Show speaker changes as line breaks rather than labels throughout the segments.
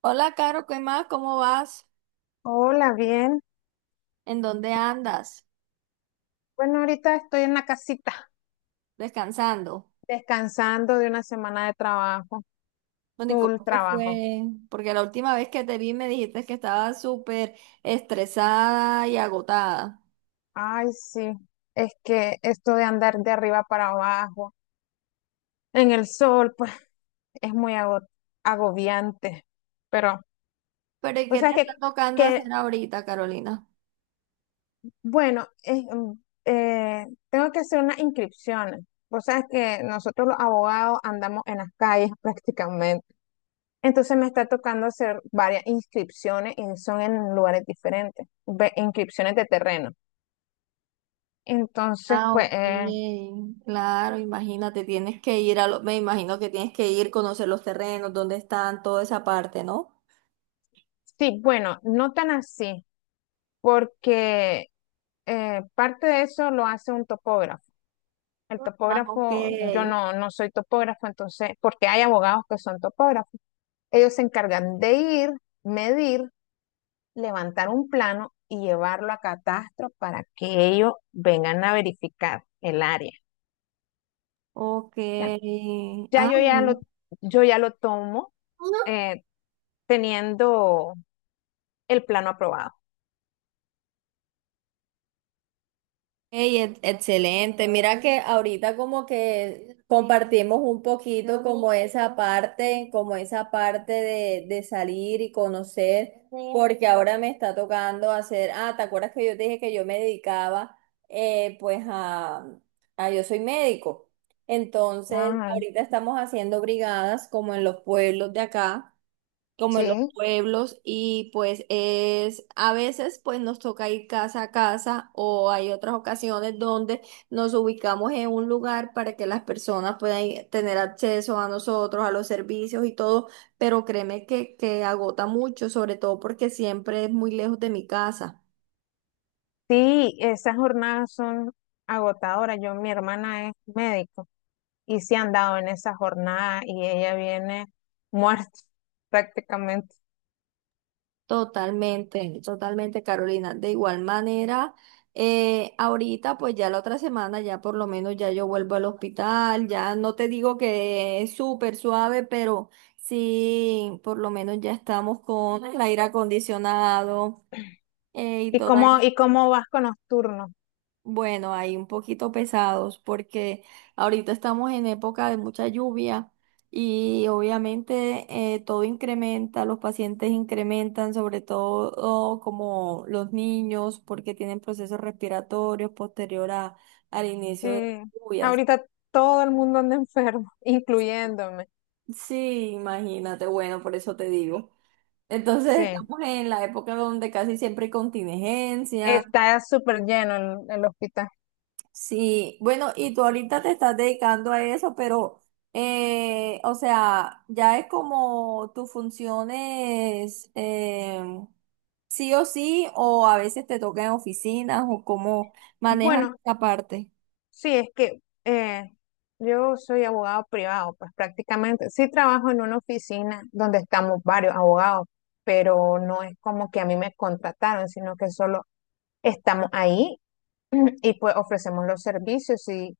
Hola, Caro, ¿qué más? ¿Cómo vas?
Hola, bien.
¿En dónde andas?
Bueno, ahorita estoy en la casita,
¿Descansando?
descansando de una semana de trabajo,
Bueno, ¿y
full
cómo te
trabajo.
fue? Porque la última vez que te vi me dijiste que estabas súper estresada y agotada.
Ay, sí, es que esto de andar de arriba para abajo, en el sol, pues es muy agobiante. Pero,
¿Pero y
o
qué te
sea
está
que,
tocando hacer
que
ahorita, Carolina?
bueno, tengo que hacer unas inscripciones. Vos sabes que nosotros los abogados andamos en las calles prácticamente. Entonces me está tocando hacer varias inscripciones y son en lugares diferentes, inscripciones de terreno. Entonces,
Ah,
pues,
ok. Claro, imagínate, tienes que ir a me imagino que tienes que ir, conocer los terrenos, dónde están, toda esa parte, ¿no?
sí, bueno, no tan así, porque parte de eso lo hace un topógrafo. El
Ah, ok.
topógrafo, yo no, no soy topógrafo, entonces, porque hay abogados que son topógrafos. Ellos se encargan de ir, medir, levantar un plano y llevarlo a catastro para que ellos vengan a verificar el área.
Ok.
Ya
Ah,
yo ya
bueno.
lo, yo ya lo tomo eh, teniendo el plano aprobado.
Ey, excelente. Mira que ahorita como que compartimos un poquito como esa parte de salir y conocer, porque ahora me está tocando hacer, ah, ¿te acuerdas que yo te dije que yo me dedicaba pues yo soy médico. Entonces,
Ah,
ahorita estamos haciendo brigadas como en los pueblos de acá como en los
sí.
pueblos y pues es a veces pues nos toca ir casa a casa o hay otras ocasiones donde nos ubicamos en un lugar para que las personas tener acceso a nosotros, a los servicios y todo, pero créeme que agota mucho, sobre todo porque siempre es muy lejos de mi casa.
Sí, esas jornadas son agotadoras. Yo, mi hermana es médico y se han dado en esa jornada y ella viene muerta prácticamente.
Totalmente, totalmente, Carolina. De igual manera, ahorita, pues ya la otra semana, ya por lo menos ya yo vuelvo al hospital, ya no te digo que es súper suave, pero sí, por lo menos ya estamos con el aire acondicionado y
¿Y
todo.
cómo vas con los turnos?
Bueno, ahí un poquito pesados porque ahorita estamos en época de mucha lluvia y obviamente todo incrementa, los pacientes incrementan, sobre todo como los niños porque tienen procesos respiratorios posterior al inicio de las
Eh,
lluvias.
ahorita todo el mundo anda enfermo, incluyéndome.
Sí, imagínate, bueno, por eso te digo. Entonces
Sí,
estamos en la época donde casi siempre hay contingencia.
está súper lleno el hospital.
Sí, bueno, y tú ahorita te estás dedicando a eso, pero, o sea, ya es como tus funciones, sí o sí, o a veces te toca en oficinas, o cómo manejas
Bueno,
esa parte.
sí, es que yo soy abogado privado, pues prácticamente sí trabajo en una oficina donde estamos varios abogados, pero no es como que a mí me contrataron, sino que solo estamos ahí y pues ofrecemos los servicios y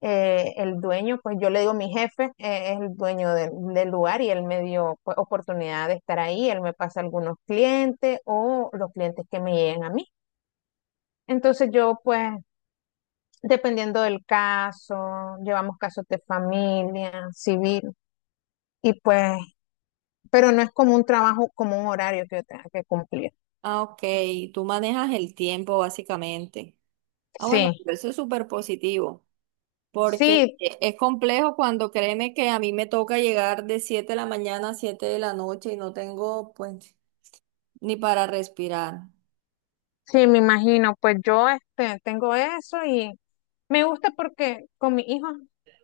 el dueño, pues yo le digo mi jefe, es el dueño del lugar y él me dio, pues, oportunidad de estar ahí, él me pasa algunos clientes o los clientes que me llegan a mí. Entonces yo, pues, dependiendo del caso, llevamos casos de familia, civil, y pues, pero no es como un trabajo, como un horario que yo tenga que cumplir.
Ah, ok, tú manejas el tiempo básicamente. Ah, bueno,
Sí,
pero eso es súper positivo, porque
sí,
es complejo cuando créeme que a mí me toca llegar de 7 de la mañana a 7 de la noche y no tengo, pues, ni para respirar.
sí, me imagino. Pues yo este, tengo eso y me gusta porque con mis hijos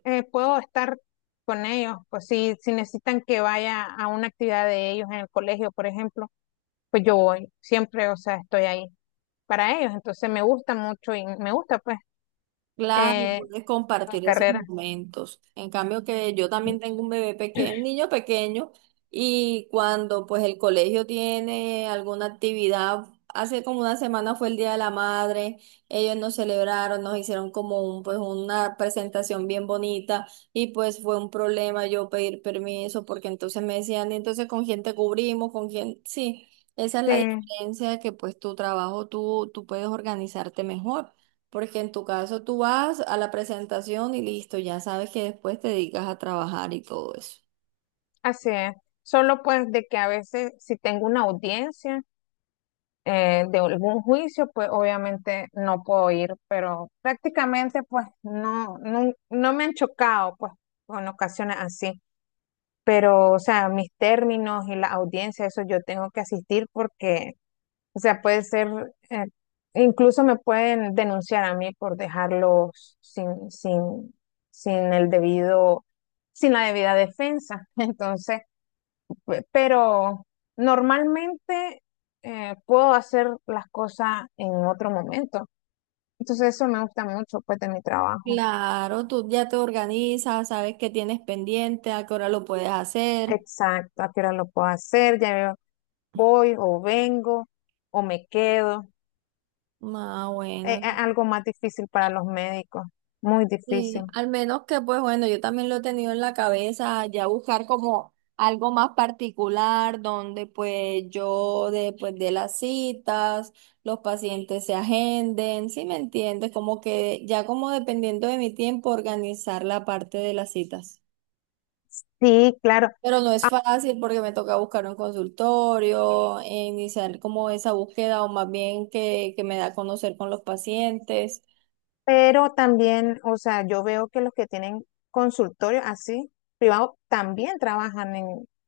puedo estar con ellos. Pues si necesitan que vaya a una actividad de ellos en el colegio, por ejemplo, pues yo voy, siempre, o sea, estoy ahí para ellos. Entonces me gusta mucho y me gusta, pues.
Claro,
eh,
puedes
mi
compartir esos
carrera.
momentos. En cambio que yo también tengo un bebé pequeño, un niño pequeño, y cuando pues el colegio tiene alguna actividad, hace como una semana fue el Día de la Madre, ellos nos celebraron, nos hicieron como un, pues una presentación bien bonita y pues fue un problema yo pedir permiso porque entonces me decían, "¿Y entonces con quién te cubrimos, con quién, sí, esa es
Sí,
la diferencia que pues tu trabajo tú, puedes organizarte mejor. Porque en tu caso tú vas a la presentación y listo, ya sabes que después te dedicas a trabajar y todo eso.
así es. Solo pues de que a veces si tengo una audiencia de algún juicio, pues obviamente no puedo ir, pero prácticamente pues no me han chocado pues con ocasiones así. Pero, o sea, mis términos y la audiencia, eso yo tengo que asistir porque o sea, puede ser, eh, incluso me pueden denunciar a mí por dejarlos sin el debido, sin la debida defensa. Entonces, pero normalmente puedo hacer las cosas en otro momento. Entonces, eso me gusta mucho, pues, de mi trabajo.
Claro, tú ya te organizas, sabes qué tienes pendiente, a qué hora lo puedes hacer.
Exacto, a qué hora lo puedo hacer, ya veo, voy o vengo o me quedo.
Ah,
Es
bueno,
algo más difícil para los médicos, muy
sí,
difícil.
al menos que pues bueno, yo también lo he tenido en la cabeza, ya buscar como algo más particular donde pues yo después de las citas, los pacientes se agenden, ¿sí me entiendes? Como que ya como dependiendo de mi tiempo organizar la parte de las citas.
Sí, claro.
Pero no es
Ah,
fácil porque me toca buscar un consultorio, e iniciar como esa búsqueda o más bien que me da a conocer con los pacientes.
pero también, o sea, yo veo que los que tienen consultorios así privados también trabajan en,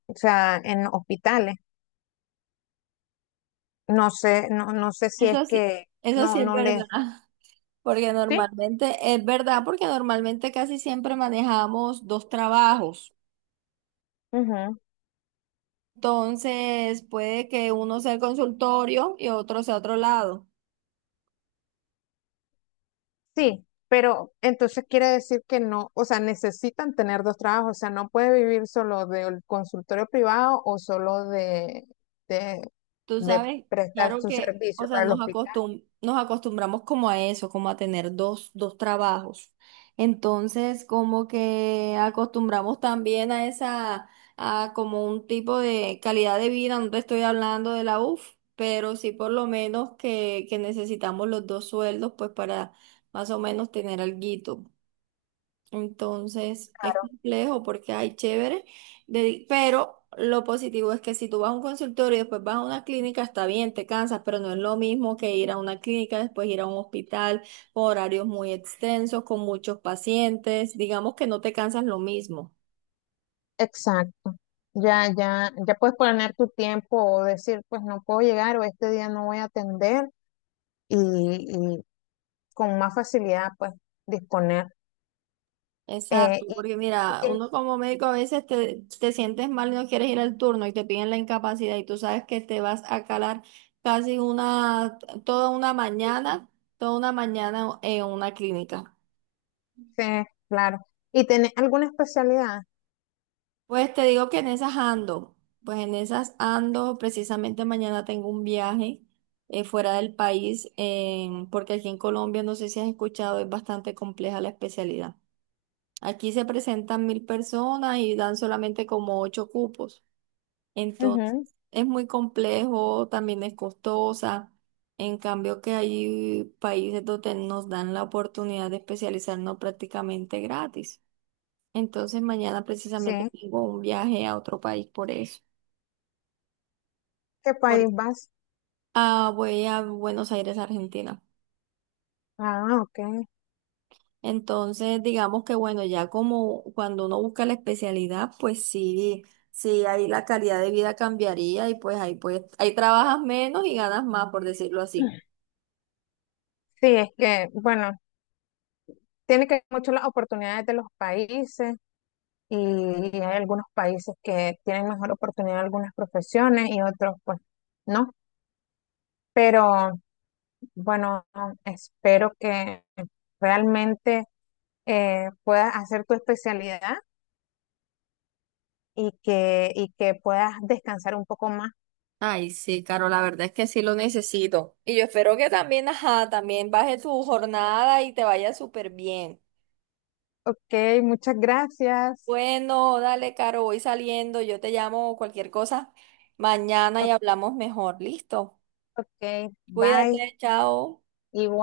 o sea, en hospitales. No sé, no sé si es
Eso sí,
que
eso sí es
no les.
verdad. Porque
Sí,
normalmente, es verdad, porque normalmente casi siempre manejamos dos trabajos.
ujú.
Entonces, puede que uno sea el consultorio y otro sea otro lado.
Sí, pero entonces quiere decir que no, o sea, necesitan tener 2 trabajos, o sea, no puede vivir solo del consultorio privado o solo de,
Tú
de
sabes,
prestar
claro
su
que, o
servicio
sea,
para el hospital.
nos acostumbramos como a eso, como a tener dos trabajos. Entonces, como que acostumbramos también a esa, a como un tipo de calidad de vida, no te estoy hablando de la UF, pero sí por lo menos que necesitamos los dos sueldos, pues para más o menos tener alguito. Entonces es
Claro,
complejo porque hay chévere, pero lo positivo es que si tú vas a un consultorio y después vas a una clínica, está bien, te cansas, pero no es lo mismo que ir a una clínica, después ir a un hospital con horarios muy extensos, con muchos pacientes, digamos que no te cansas lo mismo.
exacto. Ya, ya, ya puedes poner tu tiempo o decir, pues no puedo llegar o este día no voy a atender y, y con más facilidad, pues, disponer. Eh,
Exacto,
y,
porque
y
mira,
ten-
uno como médico a veces te sientes mal y no quieres ir al turno y te piden la incapacidad y tú sabes que te vas a calar casi una, toda una mañana, toda una mañana en una clínica.
sí, claro. ¿Y tenés alguna especialidad?
Pues te digo que en esas ando, pues en esas ando, precisamente mañana tengo un viaje fuera del país, porque aquí en Colombia, no sé si has escuchado, es bastante compleja la especialidad. Aquí se presentan 1.000 personas y dan solamente como ocho cupos. Entonces,
Ujú.
es muy complejo, también es costosa. En cambio, que hay países donde nos dan la oportunidad de especializarnos prácticamente gratis. Entonces, mañana
Sí.
precisamente tengo un viaje a otro país por eso.
¿Qué
Por,
país vas?
ah, voy a Buenos Aires, Argentina.
Ah, ok.
Entonces, digamos que bueno, ya como cuando uno busca la especialidad, pues sí, sí, ahí la calidad de vida cambiaría y pues, ahí trabajas menos y ganas más, por decirlo así.
Sí, es que, bueno, tiene que ver mucho las oportunidades de los países y hay algunos países que tienen mejor oportunidad de algunas profesiones y otros, pues, no. Pero bueno, espero que realmente puedas hacer tu especialidad y que puedas descansar un poco más.
Ay, sí, Caro, la verdad es que sí lo necesito. Y yo espero que también, ajá, también baje tu jornada y te vaya súper bien.
Ok, muchas gracias.
Bueno, dale, Caro, voy saliendo, yo te llamo cualquier cosa mañana y
Ok,
hablamos mejor. Listo.
ok,
Cuídate,
bye.
chao.
Igual.